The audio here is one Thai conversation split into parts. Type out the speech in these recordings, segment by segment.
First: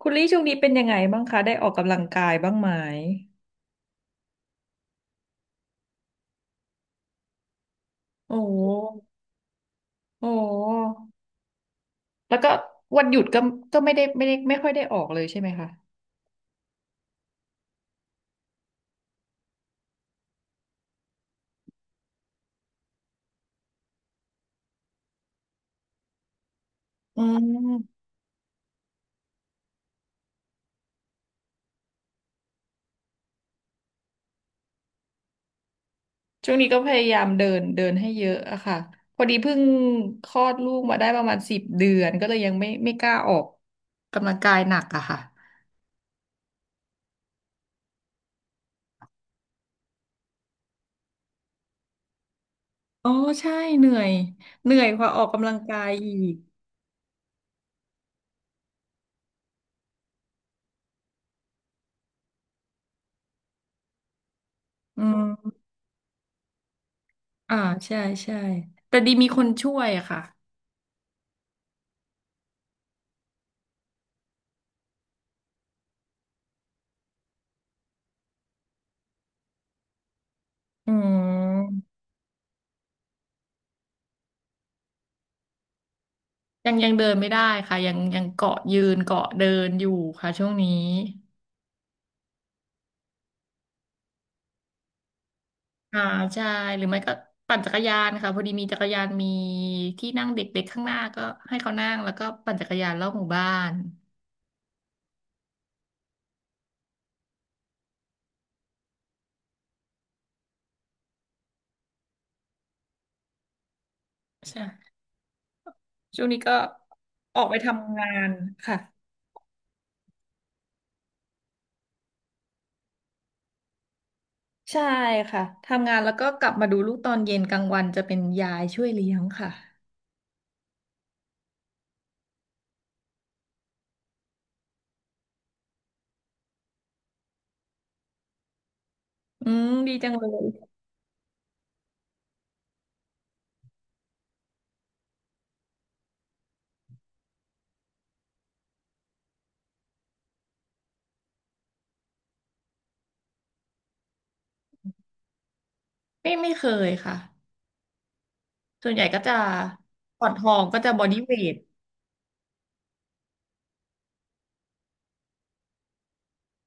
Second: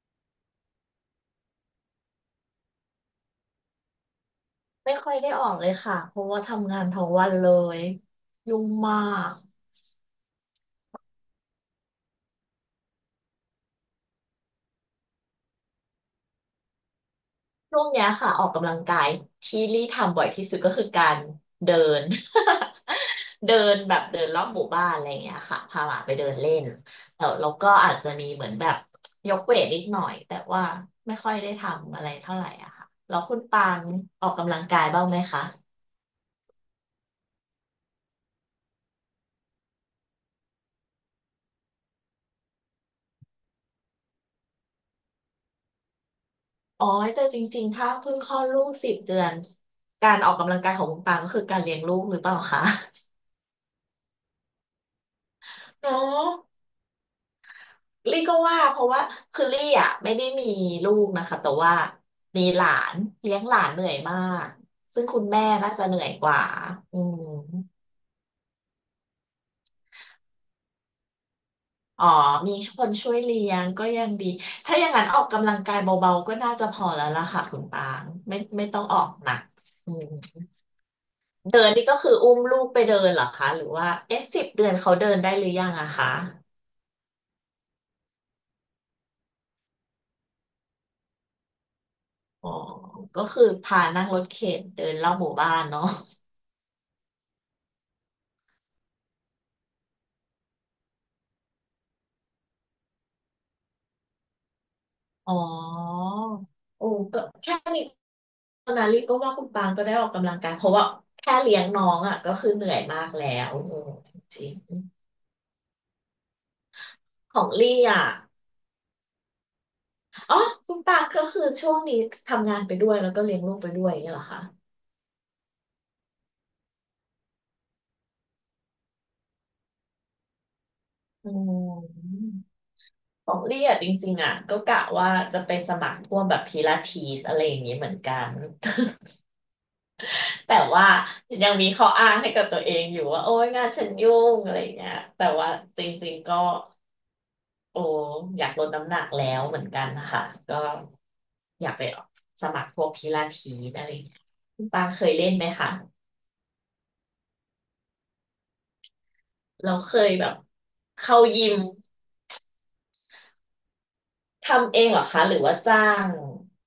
คุณลี่ช่วงนี้เป็นยังไงบ้างคะได้ออกกำลังกายบ้างไหมไม่ค่อยได้ออกเลยค่ะ เพราะว่าทำงานทั้งวันเลยโอ้ยุ่โหงมากโอ้โหแล้วก็วันหยุดก็ก็ไม่ค่อยได้ออกเลยใช่ไหมคะช่วงเนี้ยค่ะออกกำลังกายที่ลี่ทำบ่อยที่สุดก็คือการเดิน เดินแบบเดินรอบหมู่บ้านอะไรอย่างเงี้ยค่ะพาหมาไปเดินเล่นอืแล้วเราก็อามจจะมีเหมือนแบบยกเวทนิดหน่อยแต่ว่าไม่ค่อยได้ทำอะไรเท่าไหร่อะค่ะแล้วคุณปางออกกำลังกายบ้างไหมคะช่วงนี้ก็พยายามเดินเดินให้เยอะอะค่ะพอดีเพิ่งคลอดลูกมาได้ประมาณ10 เดือนก็เลยยังไม่กล้าออกกำลังกายหนักอะค่ะอ๋อแต่จริงๆถ้าเพิ่งคลอดลูกสิบเดือนการออกกำลังกายของคุณปางก็คือการเลี้ยงลูกหรือเปล่าคะ อ๋อใช่เหนื่อยเหนื่อยกว่าออกกำลังกายเนาะอีกลี่ก็ว่าเพราะว่าคือลี่อ่ะไม่ได้มีลูกนะคะแต่ว่ามีหลานเลี้ยงหลานเหนื่อยมากซึ่อืงคุณแม่มน่าจะเหนื่อยกว่าอืมอ่าใช่ใช่แต่ดีมีคนช่วยอะค่ะอ๋อมีคนช่วยเลี้ยงก็ยังดีถ้าอย่างนั้นออกกำลังกายเบาๆก็น่าจะพอแล้วล่ะค่ะคุณปางไม่ต้องออกหนักอืมอืเดินนี่ก็ม คืออุ้มลูกไปเดินเหรอคะหรือว่าเอ๊ะสิบเดือนเขาเดินได้หรือยังอะคะยังเดินไม่ได้ค่ะยังเกาะยืนเกาะเดินอยู่ค่ะช่วงนี้อ๋อก็คือพานั่งรถเข็นเดินรอบหมู่บ้านเนาะ อ่าใช่หรือไม่ก็ปั่นจักรยานค่ะพอดีมีจักรยานมีที่นั่งเด็กๆข้างหน้าก็ให้เขานั่งแล้วก็ปั่นจักรยานรอบหมู่บ้านอ๋อโอ้ก็แค่นี้ตอนนั้นลิก็ว่าคุณปางก็ได้ออกกำลังกายเพราะว่าแค่เลี้ยงน้องอ่ะก็คือเหนื่อยมากแล้วโอ้จริงใช่ช่วงนี้ก็ๆขอออกงไปลี่ทำอ่ะงานค่ะอ๋อคุณปางก็คือช่วงนี้ทำงานไปด้วยแล้วก็เลี้ยงลูกไปด้วยอย่างเงี้ยเหรอคะใช่ค่ะทำงานแล้วก็กลับมาดูลูกตอนเย็นกลางวันจะเป็นยายช่วยเลี้ยงค่ะอืมของลี่อ่ะจริงๆอ่ะก็กะว่าจะไปสมัครพวกแบบพิลาทิสอะไรอย่างนี้เหมือนกัน อืมดีจังเลยแต่ว่ายังมีข้ออ้างให้กับตัวเองอยู่ว่าโอ๊ยงานฉันยุ่งอะไรอย่างเงี้ยแต่ว่าจริงๆก็ โอ้อยากลดน้ำหนักแล้วเหมือนกันค่ะก็อยากไปสมัครพวกพิลาทิสอะไรอย่างเงี้ยคุณปางเคยเล่นไหมคะ ไม่เคยค่ะส่วนใหญ่ก็จะเราเคยก่แบอนบทองก็จะบอเข้าดี้เวยิท มทำเองเหรอคะหรือว่าจ้าง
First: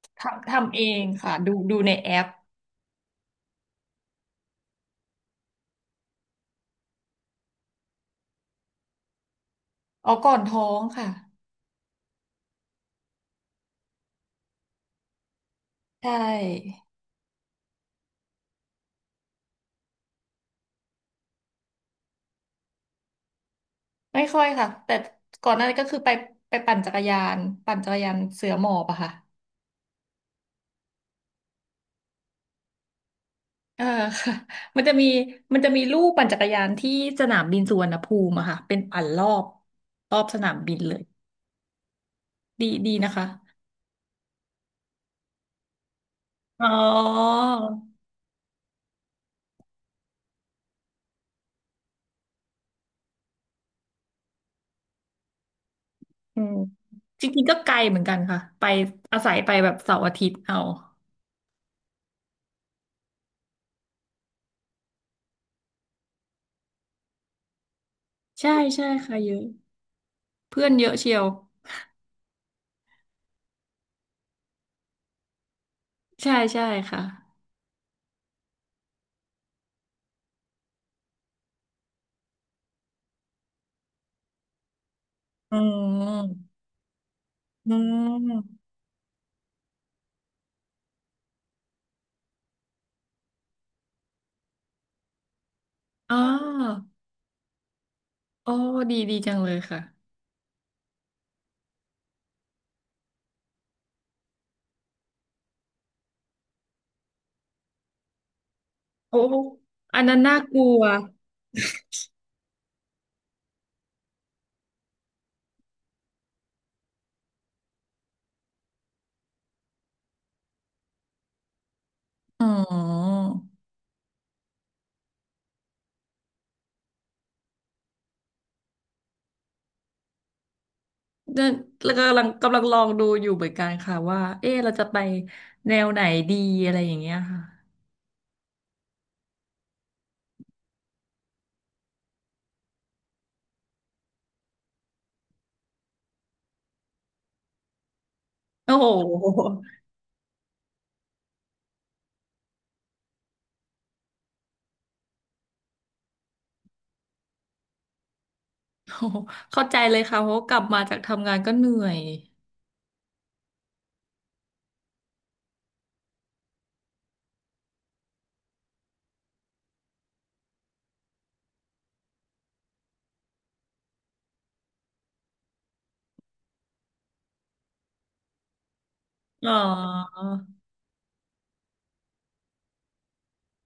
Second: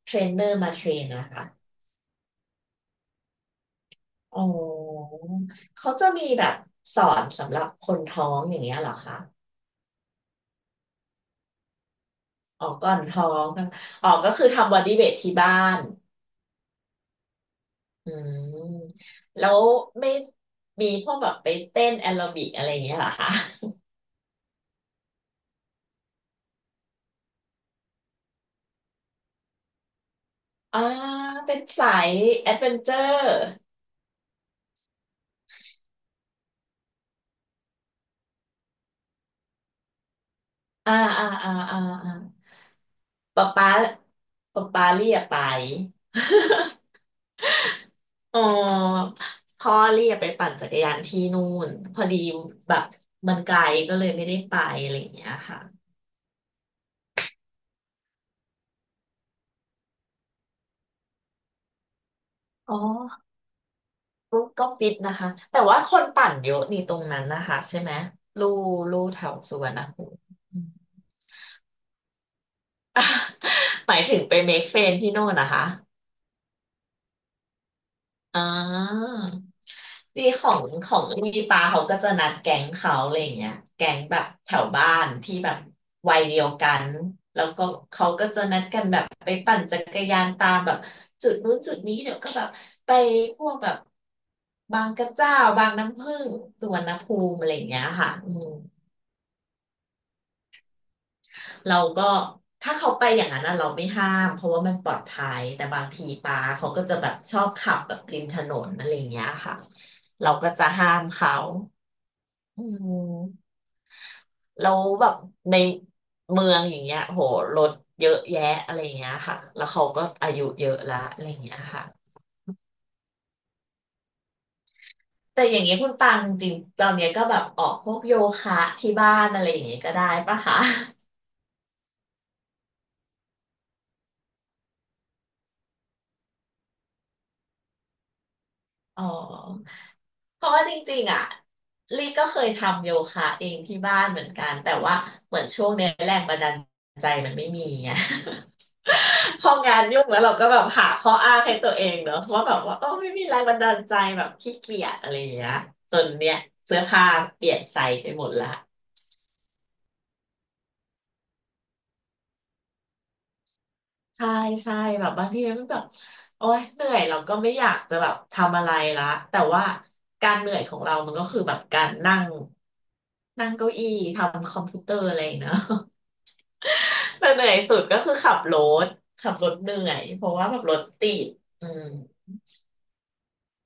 เทรนเนอทำร์มาทำเทเอรงนนะค่ะคะดูในแอปอ๋อเขาจะมีแบบสอนสำหรับคนท้องอย่างเงี้ยเหรอคะอ๋อก่อนท้องค่ะอ๋อก่อนท้องกันอ๋อก็คือทำบอดี้เวทที่บ้านใช่อืมแล้วไม่มีพวกแบบไปเต้นแอโรบิกอะไรอย่างเงี้ยเหรอคะ ไม่ค่อยค่ะแต่ก่อนหน้านี้ก็คือไปปั่นจักรยานเสือหมอบอะค่ะอ่าเป็นสายแอดเวนเจอร์เออ ค่ะมันจะมีมันจะมีลู่ปั่นจักรยานที่สนามบินสุวรรณภูมิอะค่ะเป็นปั่นรอบสนามบินเลอ่ายอ่าอ่าอ่าอ่าดีดีนะคะป๊าป๊าป๊าป๊าเรียกไป อ๋อ อ๋อพ่อเรียกไปปั่นจักรยานที่นู่นพอดีแบบมันไกลก็เลยไม่ได้ไปอะไรอย่างเงี้ยค่ะอืมจริงๆก็ไกลเหมือนกันค่ะไปอาศัยไปแบบเสาร์อาทิตย์เอาอ๋อก็ฟิตนะคะแต่ว่าคนปั่นเยอะนี่ตรงนั้นนะคะใช่ไหมลู่ใช่ใช่ลู่ค่ะแถเยวอะสุวรรณภูมิ อืเพื่ม อนเยอะเชียว หมายถึงไปเมคเฟรนที่โน่นนะคะ ใช่ใช่ค่ะ อ่าทีของของมีปาเขาก็จะนัดแก๊งเขาอะไรอย่างเงี้ยแก๊งแบบแถวบ้านที่แบอืบวัยเดียวมกัน แล้วก็อืเขาก็จะนัมดกันแบบไปปั่นจักรยานตามแบบจุดนู้นจุดนี้เดี๋ยวก็แบบไปพวกแบบบางกระเจ้าบางน้ำอ๋ผึ้งสุวรอรณภูมิอะไรอย่างเงี้ยค่ะอืม โอ้ดีดีจังเลยค่ะเราก็ถ้าเขาไปอย่างนั้นน่ะเราไม่ห้ามเพราะว่ามันปลอดภัยแต่บางทีปาเขาก็จะแบบชอบขับแบบริมถนนอะไรอย่างโอ้เงี้ยค่ะอันนั้นเราน่าก็กลัจะวห้ามเขาอืมแล้วแบบในเมืองอย่างเงี้ยโหรถเยอะแยะอะไรอย่างเงี้ยค่ะแล้วเขาก็อายุเยอะละอะไรอย่างเงี้ยค่ะอืมแต่อย่างเงี้ยคุณตังจริงๆตอนเนี้ยก็แบบออกพวกโยคะที่บ้านอะไรอย่างเงี้ยก็ได้ปะคะ เนี่ยแล้วกำลังกำลังลองดูอยู่เหมือนกันค่ะว่าเอ๊ะเราจะไปแนวไหนดีอะไรอย่างเงี้ยค่ะอ๋อเพราะว่าจริงๆอ่ะลี่ก็เคยทำโยคะเองที่บ้านเหมือนกันแต่ว่าเหมือนช่วงเนี้ยแรงบันดาลใจมันไม่มีไง โอ้โห พอ งานยุ่งแล้วเราก็แบบหาข้ออ้างให้ตัวเองเนอะว่าแบบว่าเออไม่มีแรงบันดาลใจแบบขี้เกียจอะไรอย่างเงี้ยจนเนี่ยเสื้อผ้าเปลี่ยนไซส์ไปหมดละ โอ้โหเข้าใจเลยค่ะเพราะกลับมาจากทำงานก็เหนื่อยใช่ใช่แบบบางทีมันแบบโอ๊ยเหนื่อยเราก็ไม่อยากจะแบบทำอะไรละแต่ว่าการเหนื่อยของเรามันก็คือแบบการนั่งนั่งเก้าอี้ทำคอมพิวเตอร์อะไรอย่างเงี้ย เนอะ แต่เหนื่อยสุดก็คือขับรถขับรอ๋ถเหนื่อยอเพราะว่าแบบรถติดอืม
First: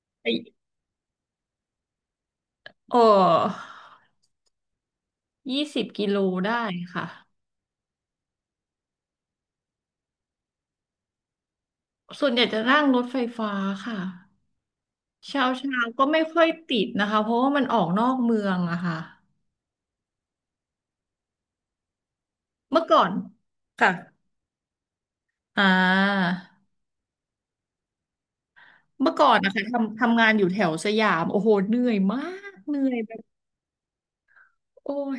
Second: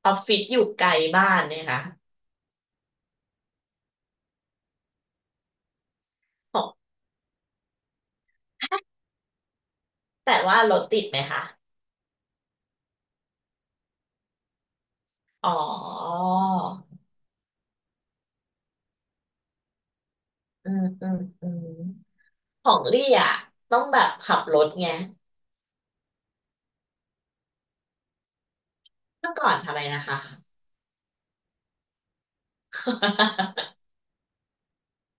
ออฟฟิศไออยู่ไกลบ้านเนี่ยนะโอ้20 กิโลได้ของค่ะแต่ว่ารถติดไหมคะส่วนใหญ่จะนั่งรถไฟฟ้าค่ะ เช้าอ๋อเช้าก็ไม่ค่อยติดนะคะเพราะว่ามันออกนอกเมืองอะค่ะอืมอืมอืมขอเมื่งอก่ลี่อนอ่ะต้องค่ะแบบขับรถไงอ่าเมื่อก่อเมื่อนก่อนะนคะทำไมทำนะคะ ทำงานอยู่แถวสยามโอ้โหเหนื่อยมากเหนื่อยแบบ โอ้ย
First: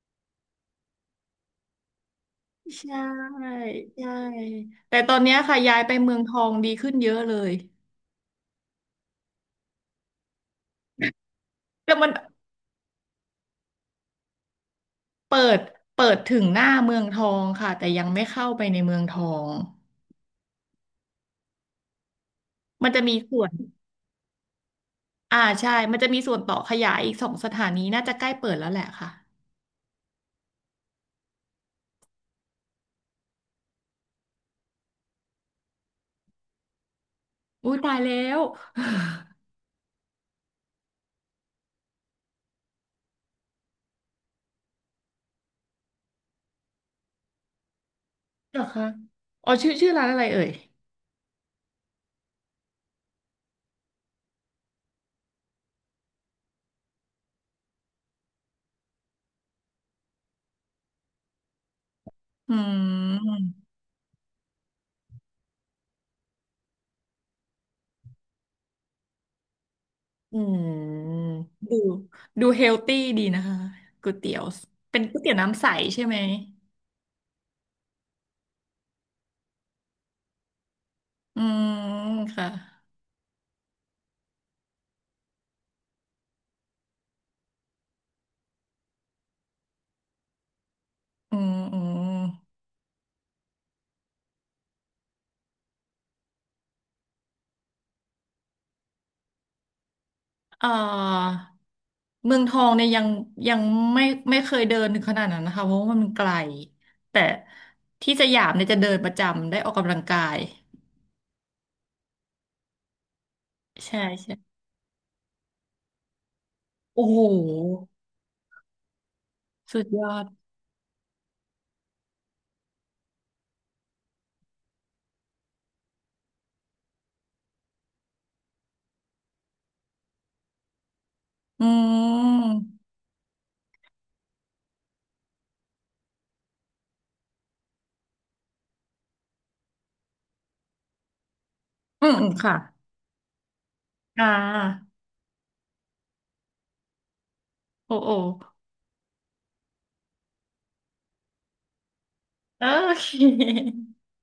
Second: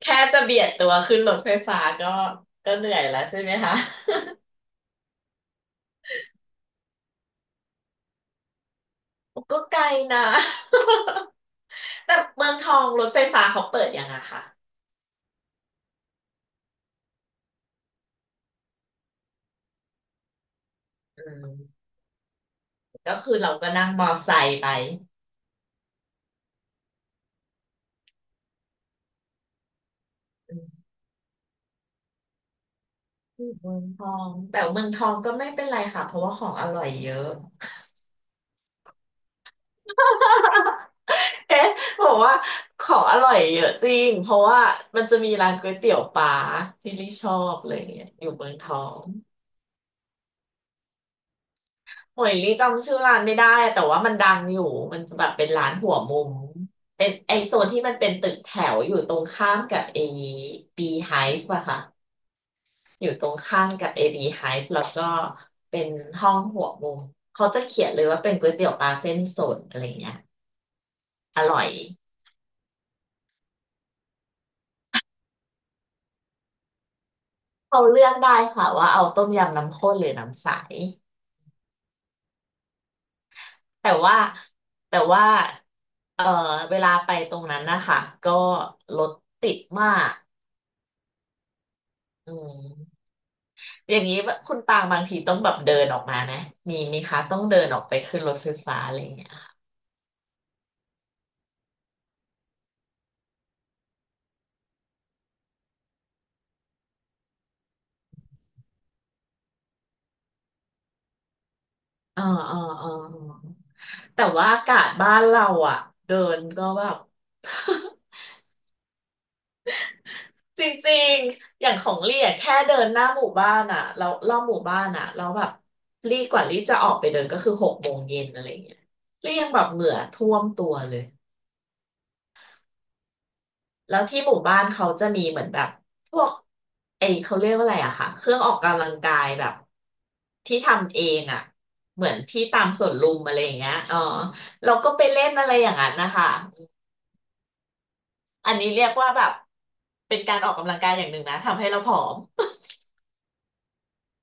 แค่จะเบียดตัวขึ้นรถไฟฟ้าก็ก็ เหนื่อใช่ยแล้วใช่ไหมคะ ใช่แต่ตอนเนี้ยค่ะย้ายไปเมืองทองดีขึ้นเยอะเลย ก็ไกลนะ แต่มั นแต่เมืองทองรถไฟฟ้าเขาเปิดยังอะค่ะเปิดเปิดถึงหน้าเมืองทองค่ะแต่ยังไม่เข้าไปในเมืองทองอืมมันจะมีก็คือส่วนเราก็นั่งมอไซค์ไปอ่าใช่มันจะมีส่วนต่อขยายอีก2 สถานีน่าจะใกล้เปิดแล้วแหละค่ะ อืมเมืองทองแต่เมืองทองก็ไม่เป็นไรค่ะเพราะว่าของอร่อยเยอะ อุ้ ยตายแล้ว เอ๊ะบอกว่าของอร่อยเยอะจริงเพราะว่ามันจะมีร้านก๋วยเตี๋ยวปลาที่ลิชอบเลยเนี่ยอยู่เมืองเหรอทอคะง อ๋อชื่อร้านอะไรเอ่ย โอ้ยลี่จำชื่อร้านไม่ได้อะแต่ว่ามันดังอยู่มันจะแบบเป็นร้านหัวมุมเป็นไอโซนที่มันเป็นตึกแถวอยู่ตรงข้ามกับเอบีไฮฟ์อะค่ะอือยู่ตรงข้ามมกับเอบีไฮฟ์แล้วก็เป็นห้องหัวมุมเขาจะเขียนเลยว่าเป็นก๋วยเตี๋ยวปลาเส้นสดอะไรเงี้ยอืมอร่อยดูดูเฮลตี้ดีนะคะก๋วยเตี๋ยวเป็นก๋วยเตี๋ยวน้ำใสใช่ไหม เขาเลือกได้ค่ะว่าเอาต้มยำน้ำข้นหรือน้ำใสอืม ค่ะ แต่ว่าแต่ว่าเออเวลาไปตรงนั้นนะคะก็รถติดมากอืมอืมอืม อย่างนี้ว่าคุณตางบางทีต้องแบบเดินออกมานะมีคะต้องเดินออกไปขึ้นรถไฟฟ้าอะไรอย่างเงี้ยเอ่อเมืองทองเนี่ยยังไม่ไม่เคยเดินถึงขนาดนั้นนะคะเพราะว่ามันไกล แต่ที่สยามเนี่ยจะเดินประจำได้ออกกำลังกาย อ๋ออ๋ออ๋ออ๋อใช่แต่ว่าใช่ อากาศบ้านเราอ่ะเดินก็แบบ โอ้โห สุดยอด จริงๆอย่างของลี่อะแค่เดินหน้าหมู่บ้านอ่ะเรารอบหมู่บ้านอ่ะแล้วแบบลี่กว่าลี่จะออกไปเดินก็คือ6 โมงเย็นอะไรอย่างเงี้ยลี่ยังแบบเหงื่อท่วมตัวเลย อืม แล้วที่หมู่บ้านเขาจะมีเหมือนแบบพวกไอเขาเรียกว่าอะไรอะค่ะเครื่องออกกำลังกายแบบที่ทำเองอะเหอืมืมอนอืมที่ค่ะ ตามสวนลุมอะไรอย่างเงี้ยอ๋ออ่าเราก็ไปเล่นอะไรอย่างนั้นนะคะโอโออันนี้เรียกว่าแบบเป็นการออกกำลังกายอย่างหนึ่งนะทำให้เราผอม โอเค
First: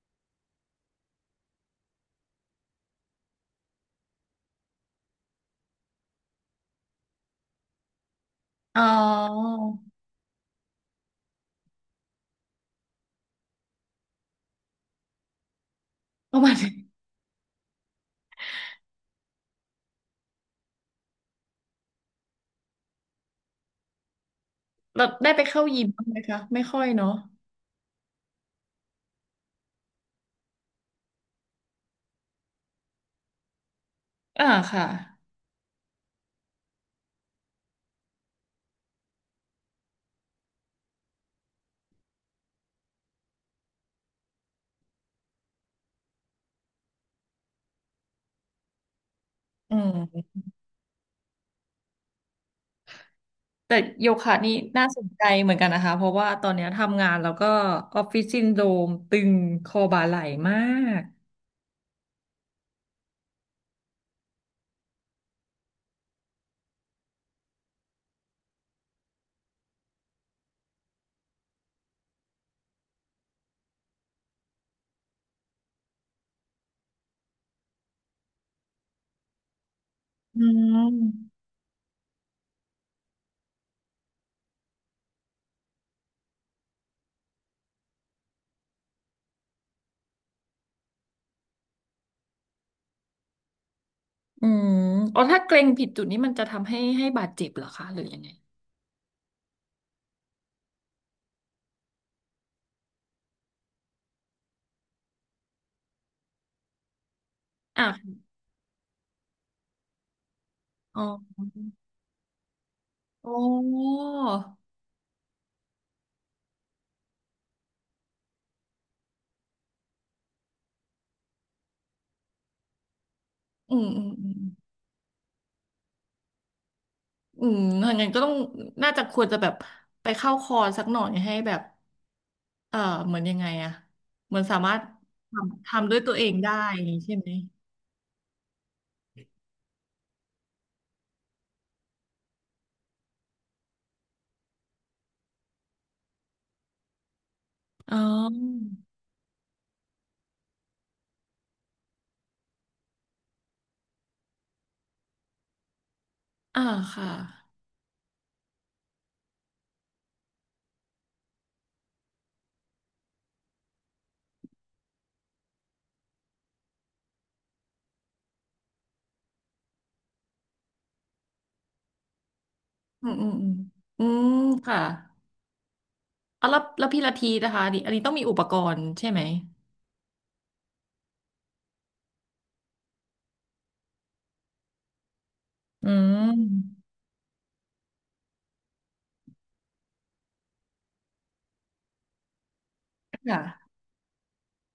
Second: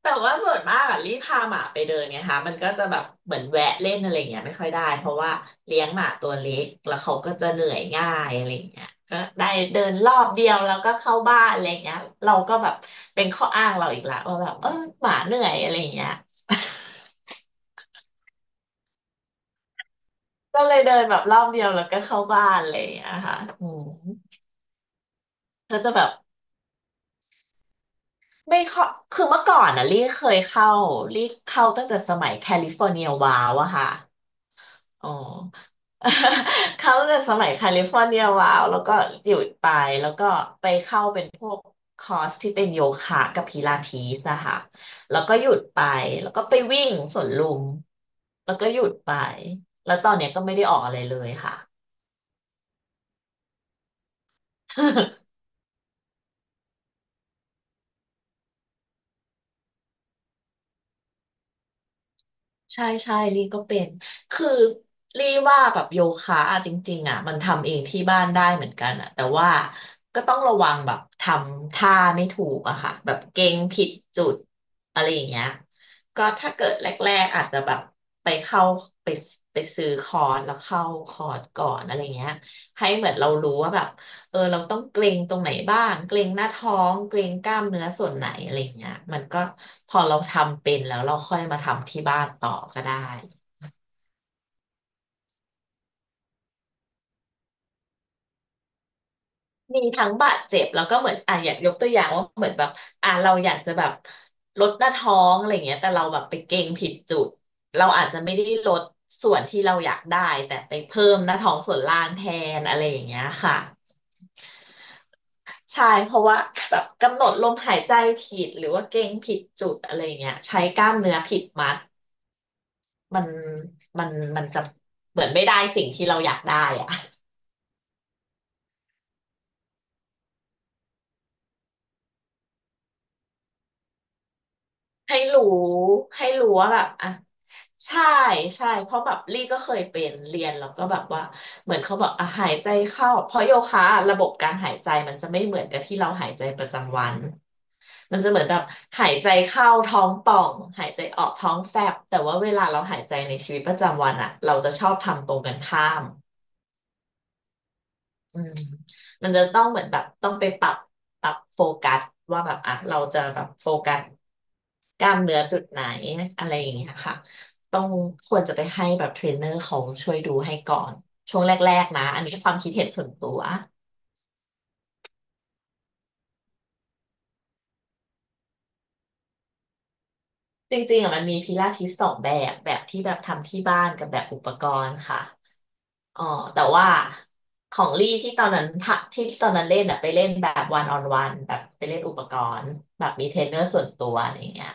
แต่ว่าส่วนมากอะรีบพาหมาไปเดินไงคะมันก็จะแบบเหมือนแวะเล่นอะไรอย่างเงี้ยไม่ค่อยได้เพราะว่าเลี้ยงหมาตัวเล็กแล้วเขาก็จะเหนื่อยง่ายอะไรอย่างอ๋อเงี้ยก็ได้เดินรอบเดียวแล้วก็เข้าบ้านอะไรอย่างเงี้ยเราก็แบบเป็นข้ออ้างเราอีกละว่าแบบหมาเหนื่อยอะไรอย่างเงี้ย ประมาณนี้ ก็เลยเดินแบบรอบเดียวแล้วก็เข้าบ้านอะไรอย่างเงี้ยค่ะอืมเราได้ไปเข้าก็ยิมจะแบบ้างบไหมคะไม่ค่อยเนาะไม่เข้าคือเมื่อก่อนอ่ะลี่เคยเข้าลี่เข้าตั้งแต่สมัยแคลิฟอร์เนียวาวอะค่ะ อ่าค่ะอ๋อ เขาจะสมัยแคลิฟอร์เนียวาวแล้วก็หยุดไปแล้วก็ไปเข้าเป็นพวกคอร์สที่เป็นโยคะกับพิลาทิสนะคะแล้วก็หยุดไปแล้วก็ไปวิ่งสวนลุมแล้วก็หยุดไปอืแล้วตอนมเนี้ยก็ไม่ได้ออกอะไรเลยค่ะ แต่โยคะนี่น่าสนใจ เหมือนกันนะคะเพราะว่าตอนเนี้ยทำงานแล้วก็ออฟฟิศซินโดรมตึงคอบ่าไหล่มากใช่ใช่ลี่ก็เป็น คือลี่ว่าแบบโยคะอะจริงๆอ่ะมันทำเองที่บ้านได้เหมือนกันอ่ะแต่ว่าก็ต้องระวังแบบทำท่าไม่ถูกอะค่ะแบบเกร็งผิดจุดอะไรอย่างเงี้ยก็ถ้าเกิดแรกๆอาจจะแบบไปเข้าไปไปซื้อคอร์อืสแล้วเข้าคอมร์สก่อนอะไรเงี้ยให้เหมือนเรารู้ว่าแบบ เราต้องเกรงตรงไหนบ้างเกรงหน้าท้องเกรงกล้ามเนื้อส่วนไหนอะไรอย่างเงี้ยมันก็พอเราทำเป็นแล้วเราค่อยมาทำที่บ้านต่อก็ได้อืมอ๋อถ้าเกร็งผิดจุดนี้มันจะทำให้บาดเจ็บเหรอคะหรือยังไงมีทั้งบาดเจ็บแล้วก็เหมือนอ่ะอยากยกตัวอย่างว่าเหมือนแบบอ่ะเราอยากจะแบบลดหน้าท้องอะไรเงี้ยแต่เราแบบไปเกรงผิดจุดเราอ่ะอาจจะไม่ได้ลดส่วนที่เราอยากได้แต่ไปอ๋เพิ่อมหน้าท้องส่วนล่างแทนอะไรอย่างเงี้ยอ๋ค่ะอใช่เพราะว่าแบบกำหนดลมหายใจผิดหรือว่าเกรงผิดจุดอะไร่าเงี้ยใช้กล้ามเนื้อผิดมัด มันอืมอืมัมนอืม มันจะเหมือนไม่ได้สิ่งที่เราอยากได้อะ อืมถ้างั้นก็ต้อง น่าจะควรจะแบบ ไปเข้าคอร์สสักหน่อยให้แบบเออเหมือนยังไงอะเหมือนสามารถ ให้ทรู้ำทำด้วยตัวเอให้งรู้ได้ว่าอแบย่าบงนี้อ่ะใช่ไหม ใช่ใช่เพราะแบบลี่ก็เคยเป็นเรียนแล้วก็แบบว่าเหมือนเขาบอกอ่ะหายใจเข้าเพราะโยคะอะระบบการหายใจมันจะไม่เหมือนกับที่เราหายใจประจำวันอ๋อมันจะเหมือนแบบหายใจเข้าท้องป่องหายใจออกท้องแฟบแต่ว่าเวลาเราหายใจในชีวิตประจำวันอ่ะเราจะชอบทำตรงกันข้าม อ่าค่ะ อืมมันจะต้องเหมือนแบบต้องไปปรับปรับโฟกัสว่าแบบอ่ะเราจะแบบโฟกัสกล้ามเนื้อจุดไหนอะไรอย่างเงี้ยค่ะต้องควรจะไปให้แบบเทรนเนอร์เขาช่วยดูให้ก่อนช่วงแรกๆนะอันนี้ความคิดเห็นส่อืวนมอืตัมวอืมอืมค่ะเอาแล้วแล้วพี่ละทีนะคะอันนี้ต้องมีอุปกรณ์ใช่ไหม จริงๆอ่ะมันมีพิลาทิสสองแบบแบบที่แบบทำที่บ้านกับแบบอุปกรณ์ค่ะ อือ๋อแต่มว่าของลี่ที่ตอนนั้นเล่นอะไปเล่นแบบวันออนวันแบบไปเล่นอุปกรณ์แบบมีเทรนเนอร์ค่ะส่วนตัวอะไรอย่างเงี้ย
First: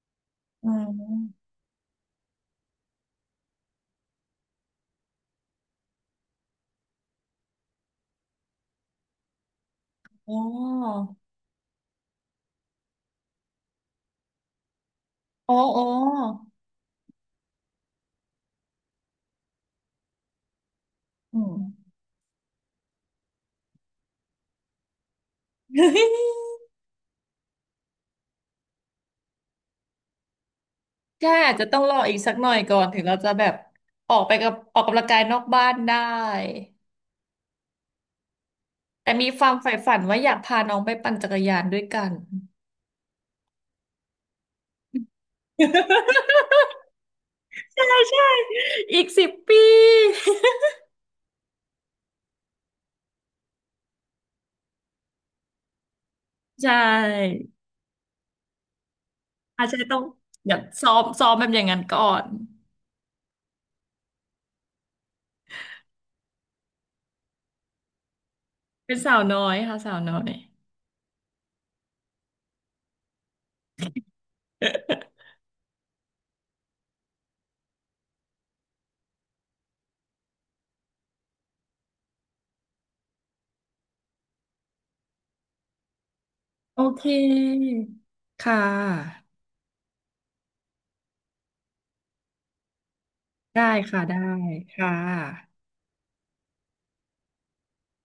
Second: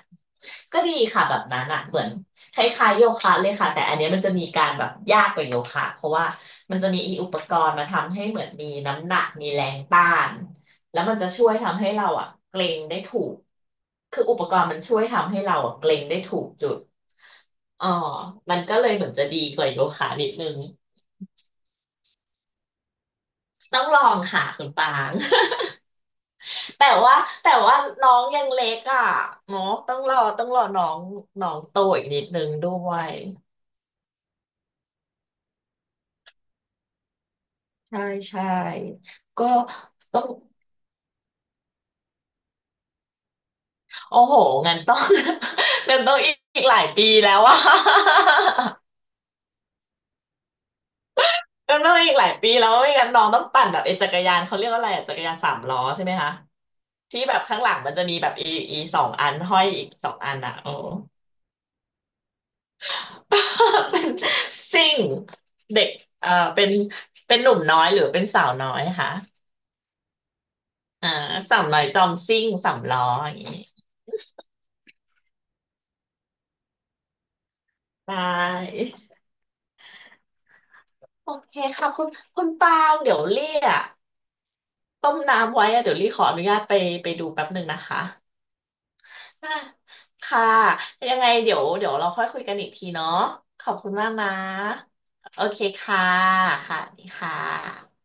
อ๋อ ก็ดีค่ะแบบนั้นอะเหมือนคล้ายๆโยคะเลยค่ะแต่อันเนี้ยมันจะมีการแบบยากกว่าโยคะเพราะว่ามันจะมีอีอุปกรณ์มาทำให้เหมือนมีน้ำหนักมีแรงต้าอ๋นอ แล้วมันจะช่วยทำให้เราอะเกร็งได้ถูกคืออุปกรณ์มันช่วยทำให้อ๋อเราอะอ๋อเกร็งได้ถูกจุดอ๋อมันก็เลยเหมือนจะดีกว่าโยคะนิดนึง อืม ต้องลองค่ะคุณปาง แต่ว่าแต่ว่าน้องยังเล็กอ่ะเนาะต้องรอต้องรอน้องใช่น้ออาจงจะโตต้องรออีกอีกนิดสักนึหน่งอยด้ก่อนวถึงยเราจะแบบออกไปกับออกกำลังกายนอกบ้านได้ใช่ใช่แต่มีคก็วามใฝ่ฝันว่าต้อองยากพาน้องไปปั่นจักรยานด้วยกัน โอ้โหงั้นต้อง งั้นต้องอีก หลายปีแล้วอ่ะ ใช่ใช่ อีก10 ปี งั้นต้องอีกหลายปีแล้วไม่งั้นน้องต้องปั่นแบบไอ้จักรยานเขาเรียกว่าอะไรอะจักรยานสามล้อใช่ไหมคะ ใชที่แบ่บข้างหลังมันจะมีแบบอีอีสองอันห้ออายจจะอีกต้องสองอันอ่ะเดี๋ยวโอ้ ซ้อมแบบอย่างนั้นก่อน เป็นซิ่งเด็กเอ่อเป็นเป็นหนุ่มน้อยหรือเป็นสาวน้อยเป็นคะสาวน้อยค่ะสาวน้อย อ่าสาวน้อยจอมซิ่งสามล้ออย่างนี้ ได้โอเคค่ะคุณคุณปางเดี๋ยวลี่กต้มน้ำไว้อะเดี๋ยวลี่ขออนุญาตไปโอเคไปดูแป๊บหนึ่งนะคะค่ะอ่าค่ะยังไงเดี๋ยวเดี๋ยวเราค่อยคุยกันอีกทีเนาะขได้อบคุณค่ะมากได้นะค่โอเคะค่ะค่ะสวัสดีค่ะ